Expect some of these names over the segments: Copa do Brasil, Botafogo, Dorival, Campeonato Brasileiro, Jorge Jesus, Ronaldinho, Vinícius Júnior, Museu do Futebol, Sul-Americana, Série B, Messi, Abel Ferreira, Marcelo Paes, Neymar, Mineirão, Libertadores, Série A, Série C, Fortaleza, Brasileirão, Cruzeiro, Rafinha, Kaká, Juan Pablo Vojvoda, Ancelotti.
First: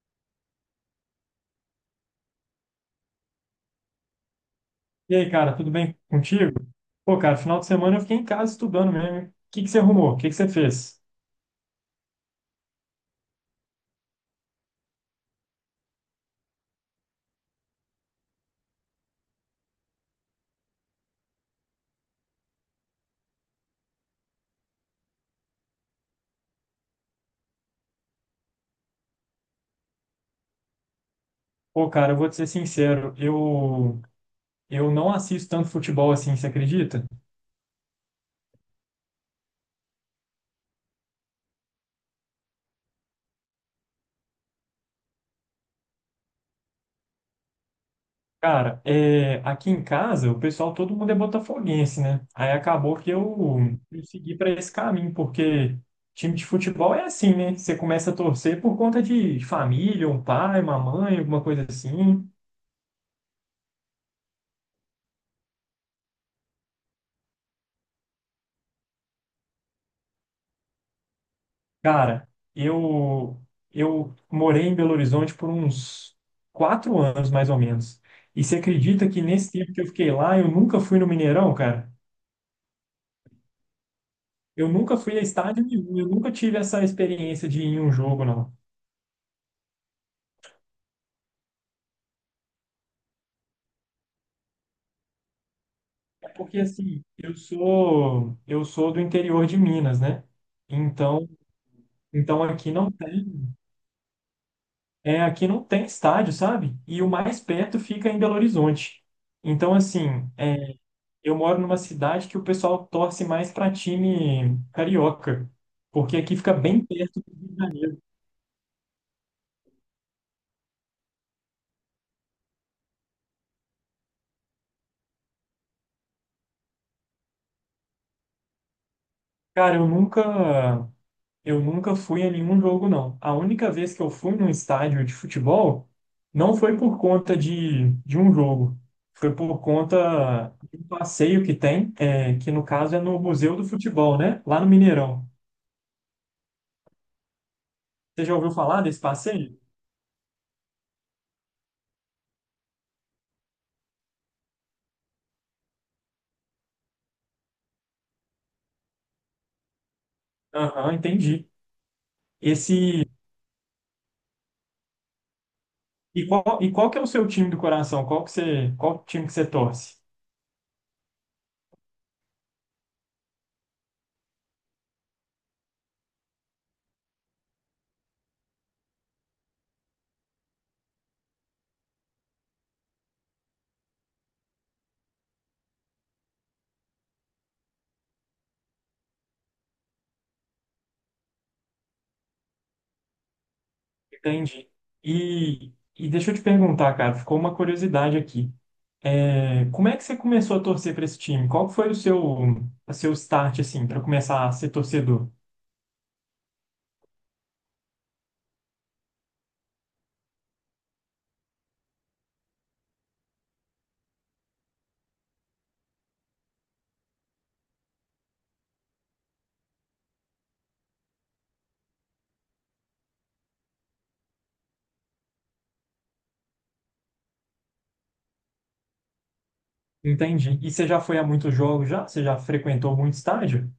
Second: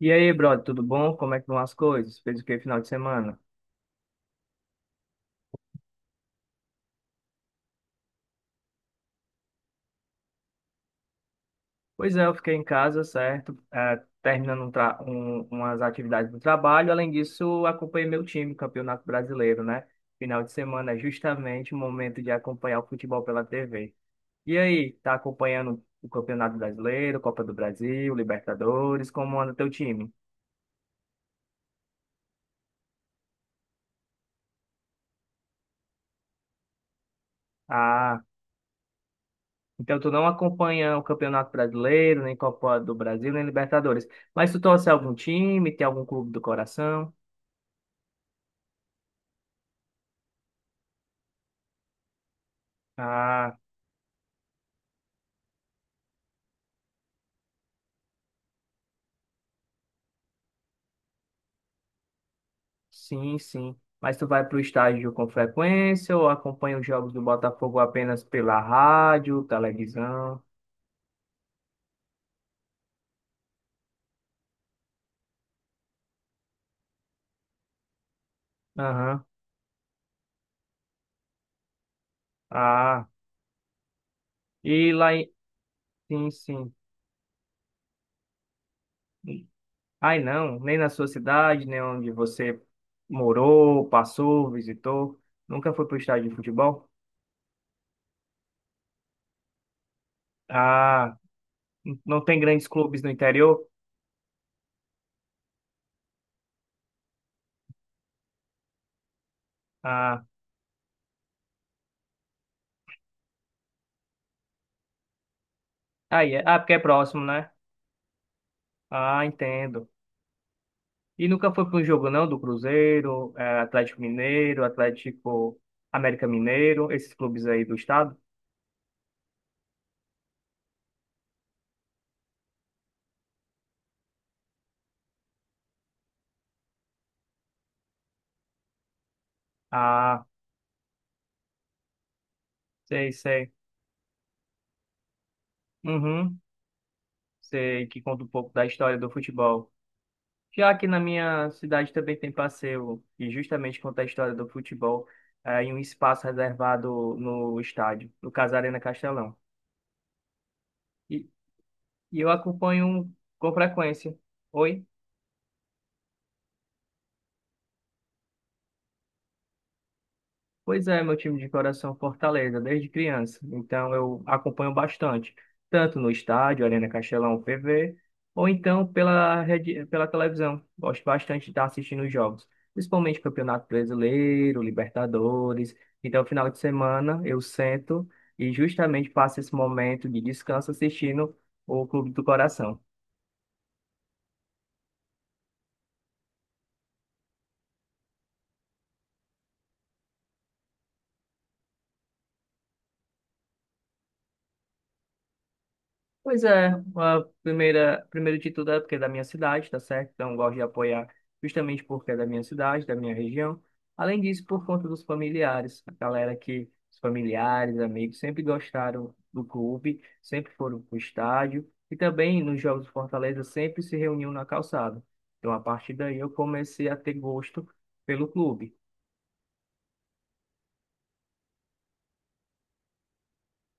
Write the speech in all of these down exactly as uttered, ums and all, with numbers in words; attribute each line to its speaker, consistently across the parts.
Speaker 1: E aí, brother, tudo bom? Como é que vão as coisas? Fez o que final de semana?
Speaker 2: E aí, cara, tudo bem contigo? Pô, cara, final de semana eu fiquei em casa estudando mesmo. O que que você arrumou? O que que você fez?
Speaker 1: Pois é, eu fiquei em casa, certo? Eh, terminando um tra- um- umas atividades do trabalho. Além disso, acompanhei meu time, Campeonato Brasileiro, né? Final de semana é justamente o momento de acompanhar o futebol pela T V. E aí, tá acompanhando o Campeonato Brasileiro, Copa do Brasil, Libertadores? Como anda teu time?
Speaker 2: Pô, cara, eu vou te ser sincero, eu, eu não assisto tanto futebol assim, você acredita?
Speaker 1: Ah, então tu não acompanha o Campeonato Brasileiro, nem Copa do Brasil, nem Libertadores. Mas tu torce algum time, tem algum clube do coração?
Speaker 2: Cara, é, aqui em casa o pessoal, todo mundo é botafoguense, né? Aí acabou que eu,
Speaker 1: Ah,
Speaker 2: eu segui para esse caminho, porque time de futebol é assim, né? Você começa a torcer por conta de família, um pai, uma mãe, alguma coisa assim.
Speaker 1: sim, sim. Mas tu vai para o estádio com frequência ou acompanha os jogos do Botafogo apenas pela rádio, televisão?
Speaker 2: Cara, eu eu morei em Belo Horizonte por uns quatro anos, mais ou menos. E você acredita que
Speaker 1: Aham.
Speaker 2: nesse tempo que eu fiquei lá, eu nunca fui no Mineirão, cara?
Speaker 1: Ah,
Speaker 2: Eu
Speaker 1: e
Speaker 2: nunca
Speaker 1: lá
Speaker 2: fui a
Speaker 1: em...
Speaker 2: estádio nenhum, eu
Speaker 1: Sim,
Speaker 2: nunca tive
Speaker 1: sim.
Speaker 2: essa experiência de ir em um jogo, não.
Speaker 1: Ai, não, nem na sua cidade, nem onde você morou, passou, visitou. Nunca foi para o estádio
Speaker 2: É
Speaker 1: de
Speaker 2: porque
Speaker 1: futebol?
Speaker 2: assim, eu sou eu sou do interior de Minas, né?
Speaker 1: Ah,
Speaker 2: Então,
Speaker 1: não tem
Speaker 2: então
Speaker 1: grandes
Speaker 2: aqui não
Speaker 1: clubes no
Speaker 2: tem.
Speaker 1: interior?
Speaker 2: É, aqui não tem estádio, sabe? E o mais perto fica em Belo Horizonte. Então,
Speaker 1: Ah,
Speaker 2: assim, é, eu moro numa cidade que o pessoal torce mais para time carioca, porque
Speaker 1: aí,
Speaker 2: aqui
Speaker 1: é-
Speaker 2: fica
Speaker 1: ah, porque é
Speaker 2: bem perto
Speaker 1: próximo,
Speaker 2: do Rio
Speaker 1: né?
Speaker 2: de Janeiro.
Speaker 1: Ah, entendo. E nunca foi para um jogo, não, do Cruzeiro, eh, Atlético Mineiro, Atlético América Mineiro, esses clubes aí do estado?
Speaker 2: Cara, eu nunca, eu nunca fui a nenhum jogo, não. A única vez que eu fui num estádio de futebol não foi por conta de, de um jogo, foi por
Speaker 1: Ah,
Speaker 2: conta de um passeio que tem, é, que no caso é
Speaker 1: sei,
Speaker 2: no
Speaker 1: sei.
Speaker 2: Museu do Futebol, né? Lá no Mineirão.
Speaker 1: Uhum, sei que conta
Speaker 2: Você
Speaker 1: um
Speaker 2: já ouviu
Speaker 1: pouco da
Speaker 2: falar
Speaker 1: história
Speaker 2: desse
Speaker 1: do
Speaker 2: passeio?
Speaker 1: futebol. Já que na minha cidade também tem passeio, e justamente conta a história do futebol, eh, em um espaço reservado no estádio, no caso Arena Castelão.
Speaker 2: Aham,
Speaker 1: E,
Speaker 2: entendi.
Speaker 1: e eu
Speaker 2: Esse
Speaker 1: acompanho com frequência. Oi?
Speaker 2: e qual e qual que é o seu time do coração? Qual que você qual time que você torce?
Speaker 1: Pois é, meu time de coração Fortaleza, desde criança. Então eu acompanho bastante, tanto no estádio, Arena Castelão, P V, ou então pela rede, pela televisão. Gosto bastante de estar assistindo os jogos, principalmente Campeonato Brasileiro, Libertadores. Então, final de semana, eu sento e justamente passo esse momento de descanso assistindo o Clube do Coração.
Speaker 2: Entendi. E e deixa eu te perguntar, cara, ficou uma curiosidade aqui. É, como é que você começou a torcer para esse time? Qual que foi o seu o seu start assim para começar a ser torcedor?
Speaker 1: Pois é, a primeira, primeiro de tudo é porque é da minha cidade, tá certo? Então, eu gosto de apoiar justamente porque é da minha cidade, da minha região. Além disso, por conta dos familiares, a galera que, os familiares, amigos, sempre gostaram do clube, sempre foram pro estádio e também nos Jogos do Fortaleza sempre se reuniam na calçada. Então, a partir daí, eu comecei a ter gosto pelo clube.
Speaker 2: Entendi. E você já foi a muitos jogos já? Você já frequentou muito estádio?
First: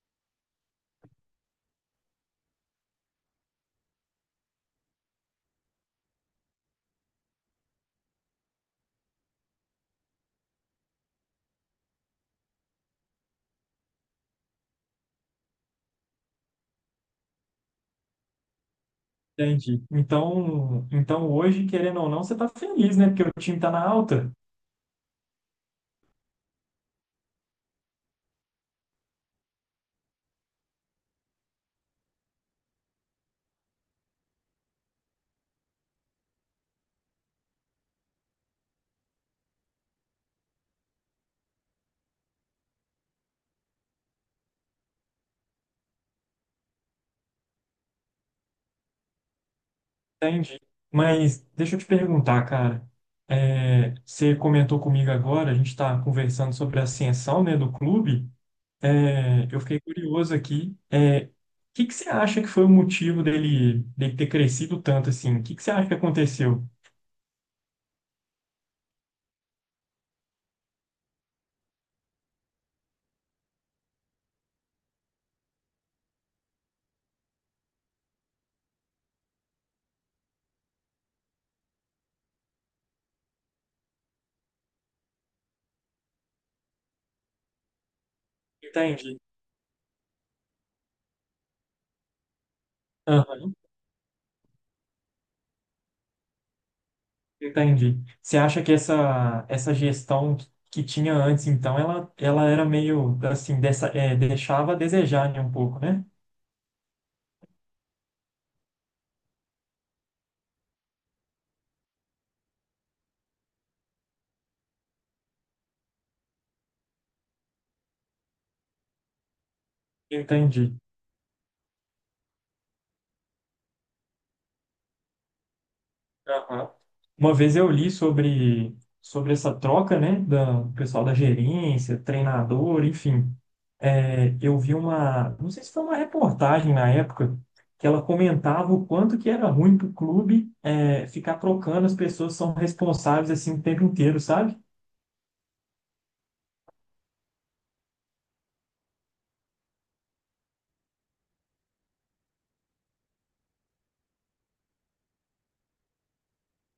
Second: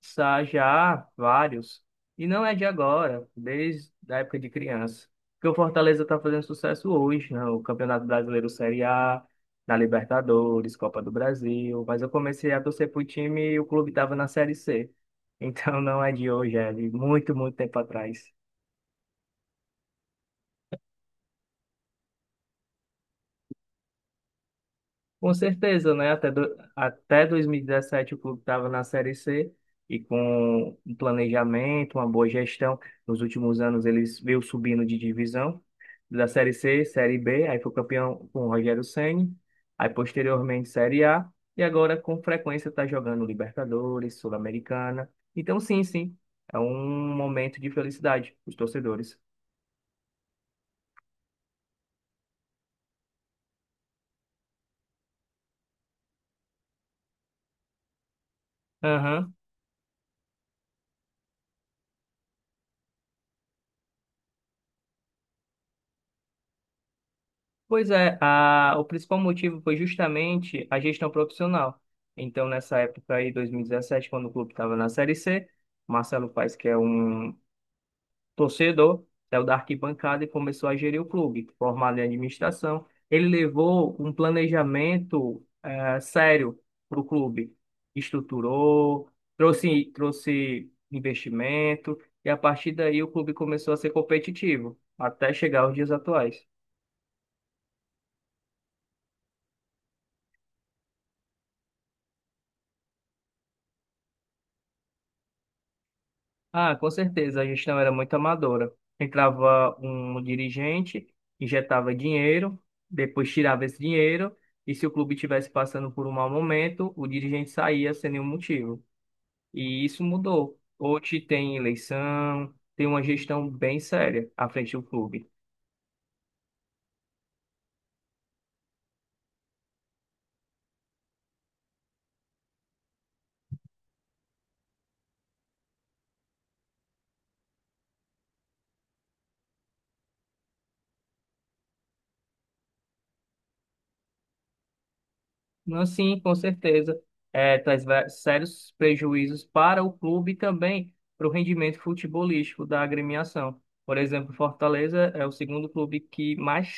Speaker 1: Sa- Já vários. E não é de agora, desde a época de criança. Porque o Fortaleza está fazendo sucesso hoje, né? O Campeonato Brasileiro Série A, na Libertadores, Copa do Brasil. Mas eu comecei a torcer para o time e o clube estava na Série C. Então não é de hoje, é de muito, muito tempo atrás.
Speaker 2: Entendi. Então, então hoje, querendo ou não, você tá feliz, né? Porque o time tá na alta.
Speaker 1: Com certeza, né? Até, do, até dois mil e dezessete o clube estava na Série C e com um planejamento, uma boa gestão, nos últimos anos eles veio subindo de divisão da Série C, Série B, aí foi campeão com o Rogério Ceni, aí posteriormente Série A e agora com frequência está jogando Libertadores, Sul-Americana. Então, sim, sim, é um momento de felicidade para os torcedores.
Speaker 2: Entendi. Mas deixa eu te perguntar, cara. É, você comentou comigo agora, a gente está conversando sobre a ascensão, né, do clube. É, eu fiquei curioso aqui. É, o que que você acha que foi o motivo dele, dele ter crescido tanto assim? O que que você acha que aconteceu?
Speaker 1: Pois é, a, o principal motivo foi justamente a gestão profissional. Então, nessa época aí, dois mil e dezessete, quando o clube estava na Série C, Marcelo Paes, que é um torcedor, saiu da arquibancada e começou a gerir o clube, formado em administração. Ele levou um planejamento eh, sério para o clube, estruturou,
Speaker 2: Entendi.
Speaker 1: trouxe, trouxe investimento, e a partir daí o clube começou a ser competitivo, até chegar aos dias atuais.
Speaker 2: Entendi. Você acha que essa, essa gestão que que tinha antes, então, ela, ela era meio, assim, dessa, é, deixava a desejar, né, um pouco, né?
Speaker 1: Ah, com certeza, a gestão era muito amadora. Entrava um dirigente, injetava dinheiro, depois tirava esse dinheiro, e se o clube estivesse passando por um mau momento, o dirigente saía sem nenhum motivo. E isso mudou.
Speaker 2: Entendi.
Speaker 1: Hoje tem eleição, tem uma gestão bem séria à frente do clube.
Speaker 2: Aham. Uma vez eu li sobre, sobre essa troca, né, da, do pessoal da gerência, treinador, enfim. É, eu vi uma, não sei se foi uma reportagem na época, que ela comentava o quanto que era ruim para o clube é, ficar trocando as pessoas que são responsáveis assim o tempo inteiro, sabe?
Speaker 1: Não, sim, com certeza. É, traz va- sérios prejuízos para o clube e também para o rendimento futebolístico da agremiação. Por exemplo, Fortaleza é o segundo clube que mais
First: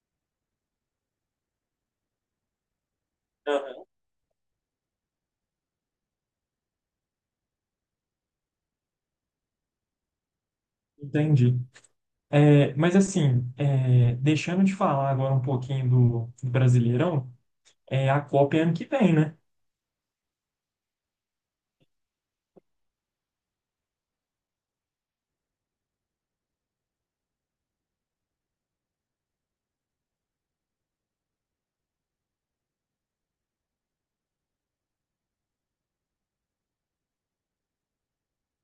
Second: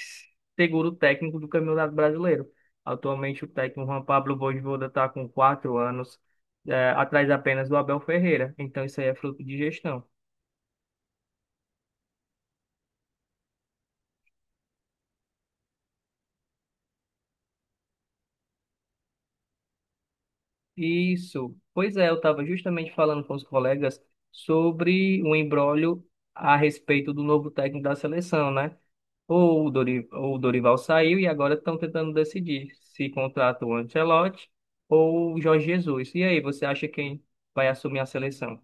Speaker 1: segura o técnico do Campeonato Brasileiro. Atualmente, o
Speaker 2: Aham.
Speaker 1: técnico Juan Pablo Vojvoda está com quatro anos, é, atrás apenas do Abel Ferreira. Então, isso aí é fruto de gestão.
Speaker 2: Entendi. É, mas assim, é, deixando de falar agora um pouquinho do, do Brasileirão, é, a Copa é ano que vem, né?
Speaker 1: Isso. Pois é, eu estava justamente falando com os colegas sobre o imbróglio a respeito do novo técnico da seleção, né? Ou o Dori- ou o Dorival saiu e agora estão tentando decidir se contrata o Ancelotti ou o Jorge Jesus. E aí, você acha quem vai assumir a seleção?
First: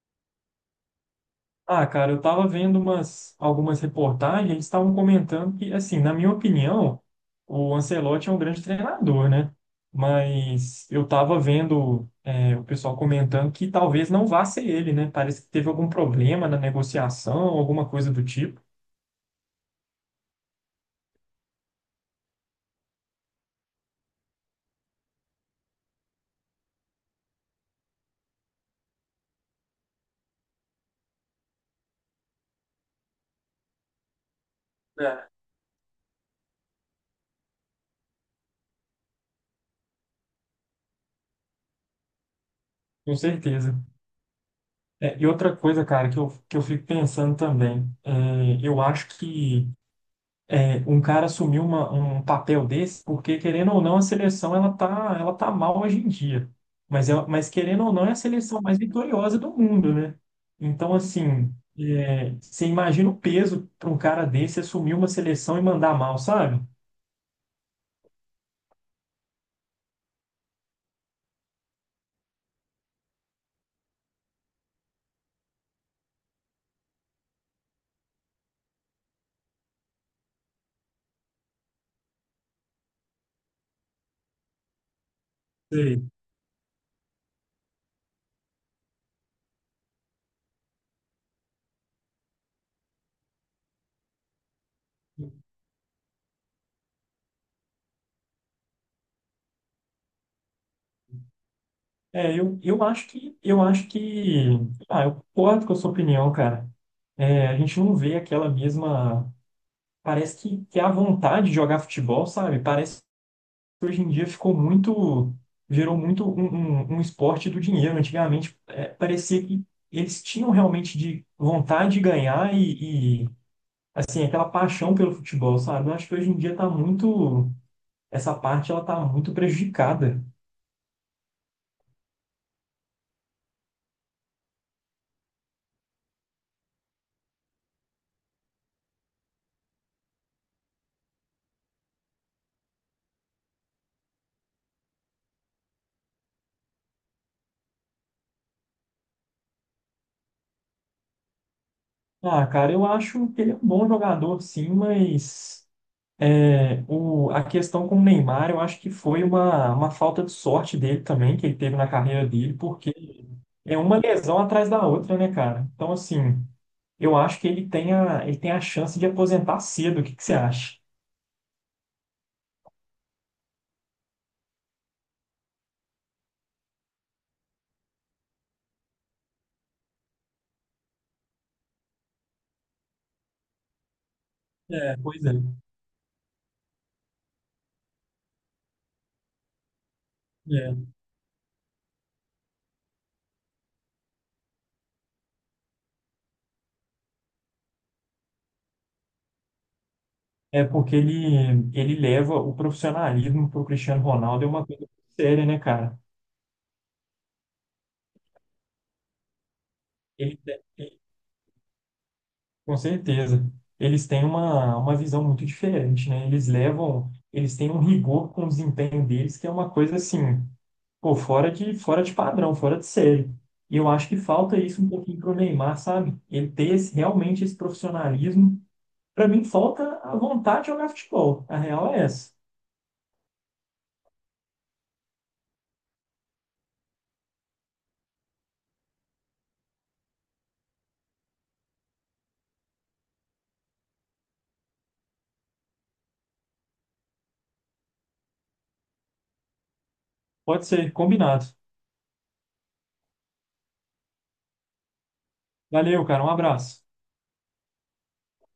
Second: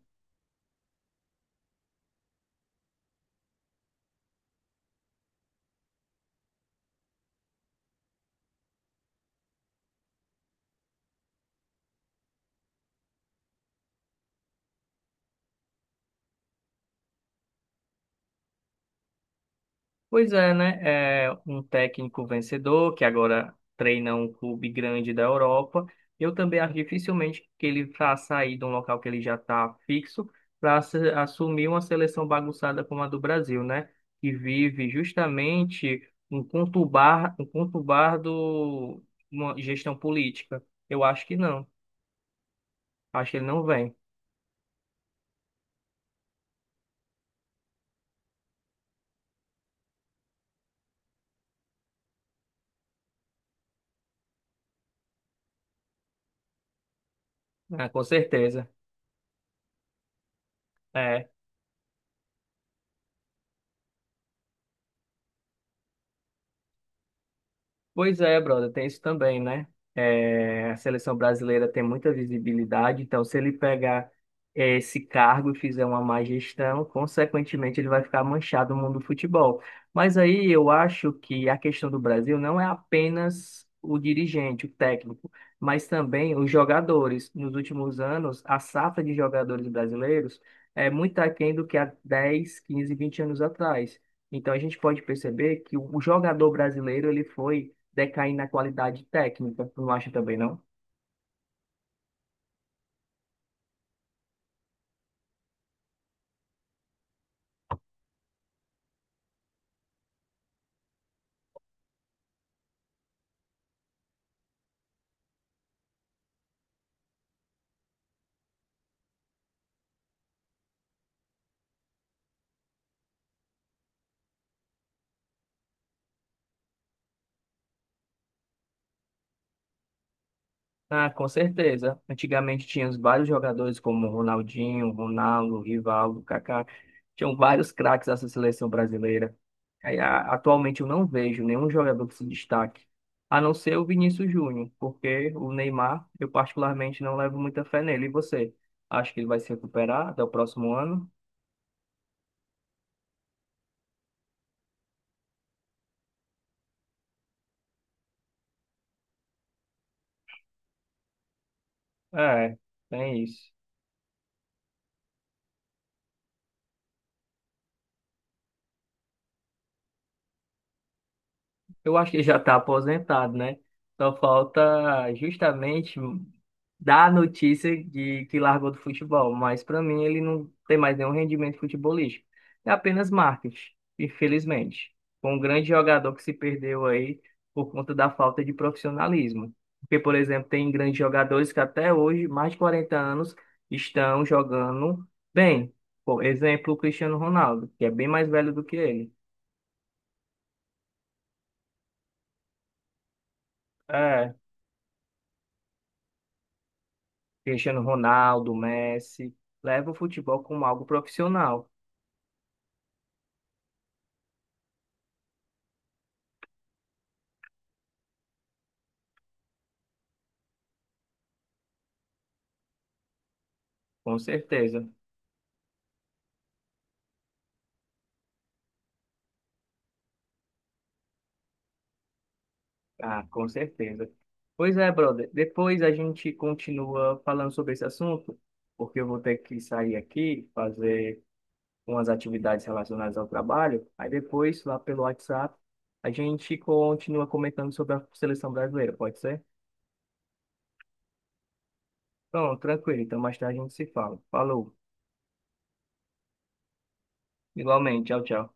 Speaker 2: Ah, cara, eu tava vendo umas, algumas reportagens, eles estavam comentando que, assim, na minha opinião, o Ancelotti é um grande treinador, né? Mas eu tava vendo, é, o pessoal comentando que talvez não vá ser ele, né? Parece que teve algum problema na negociação, alguma coisa do tipo.
Speaker 1: Pois é, né? É um técnico vencedor que agora treina um clube grande da Europa. Eu também acho dificilmente que ele vá sair de um local que ele já está fixo para assumir uma seleção bagunçada como a do Brasil, né? Que vive
Speaker 2: É.
Speaker 1: justamente um conturbar, um conturbado uma gestão política. Eu acho que não.
Speaker 2: Com
Speaker 1: Acho que ele não
Speaker 2: certeza.
Speaker 1: vem,
Speaker 2: É, e outra coisa, cara, que eu, que eu fico pensando também, é, eu acho que é, um cara assumir uma, um papel desse, porque querendo ou não, a seleção ela tá, ela tá mal hoje em dia. Mas, é, mas querendo
Speaker 1: né?
Speaker 2: ou
Speaker 1: Com
Speaker 2: não, é a seleção
Speaker 1: certeza.
Speaker 2: mais vitoriosa do mundo, né? Então,
Speaker 1: É.
Speaker 2: assim, é, você imagina o peso para um cara desse assumir uma seleção e mandar mal, sabe?
Speaker 1: Pois é, brother, tem isso também, né? É, a seleção brasileira tem muita visibilidade, então se ele pegar esse cargo e fizer uma má gestão, consequentemente ele vai ficar manchado no mundo do futebol. Mas aí eu acho que a questão do Brasil não é apenas o dirigente, o técnico, mas
Speaker 2: Sei.
Speaker 1: também os jogadores. Nos últimos anos, a safra de jogadores brasileiros é muito aquém do que há dez, quinze, vinte anos atrás. Então a gente pode perceber que o jogador brasileiro ele foi decair na qualidade técnica, tu não acha também, não?
Speaker 2: É, eu, eu acho que, eu acho que, ah, eu concordo com a sua opinião, cara. É, a gente não vê aquela mesma, parece que, que é a vontade de jogar futebol, sabe? Parece que hoje em dia ficou muito, virou muito um, um, um esporte do dinheiro. Antigamente, é, parecia que eles tinham realmente de vontade de ganhar e, e, assim, aquela paixão pelo futebol, sabe? Eu acho que hoje em dia tá muito, essa parte ela tá muito prejudicada.
Speaker 1: Ah, com certeza. Antigamente tinha os vários jogadores como Ronaldinho, Ronaldo, Rivaldo, Kaká. Tinham vários craques dessa seleção brasileira. Aí, a- atualmente eu não vejo nenhum jogador que se destaque, a não ser o Vinícius Júnior, porque o Neymar, eu particularmente não levo muita fé nele. E você? Acha que ele vai se recuperar até o próximo ano?
Speaker 2: Ah, cara, eu acho que ele é um bom jogador, sim, mas é, o, a questão com o Neymar, eu acho que foi uma, uma falta de sorte dele também, que ele teve na carreira dele,
Speaker 1: É, tem
Speaker 2: porque
Speaker 1: isso.
Speaker 2: é uma lesão atrás da outra, né, cara? Então, assim, eu acho que ele tem a, ele tem a chance de aposentar cedo. O que que você acha?
Speaker 1: Eu acho que ele já está aposentado, né? Só falta justamente dar a notícia de que largou do futebol, mas para mim ele não tem mais nenhum rendimento futebolístico. É apenas marketing, infelizmente.
Speaker 2: É, pois
Speaker 1: Foi
Speaker 2: é.
Speaker 1: um grande jogador que se perdeu aí por conta da falta de profissionalismo. Porque, por exemplo, tem grandes jogadores que até hoje, mais de quarenta anos, estão jogando bem. Por exemplo, o Cristiano Ronaldo, que é bem mais velho do que ele.
Speaker 2: É, é porque ele, ele leva o profissionalismo pro Cristiano
Speaker 1: É.
Speaker 2: Ronaldo, é uma coisa séria, né, cara?
Speaker 1: Cristiano Ronaldo, Messi, leva o futebol
Speaker 2: Ele,
Speaker 1: como algo profissional,
Speaker 2: com certeza. Eles têm uma, uma visão muito diferente, né? Eles levam, eles têm um rigor com o desempenho deles, que é uma coisa assim, pô, fora de, fora de padrão, fora de série. E eu acho que
Speaker 1: com
Speaker 2: falta isso
Speaker 1: certeza.
Speaker 2: um pouquinho pro Neymar, sabe? Ele ter esse- realmente esse profissionalismo. Para mim, falta a vontade de jogar futebol. A real é essa.
Speaker 1: Ah, com certeza. Pois é, brother. Depois a gente continua falando sobre esse assunto, porque eu vou ter que sair aqui, fazer umas atividades relacionadas ao trabalho. Aí depois, lá pelo WhatsApp, a gente continua comentando sobre a seleção brasileira, pode ser?
Speaker 2: Pode ser, combinado.
Speaker 1: Pronto, tranquilo. Então mais tarde a gente se fala. Falou.
Speaker 2: Valeu, cara. Um abraço.
Speaker 1: Igualmente, tchau, tchau.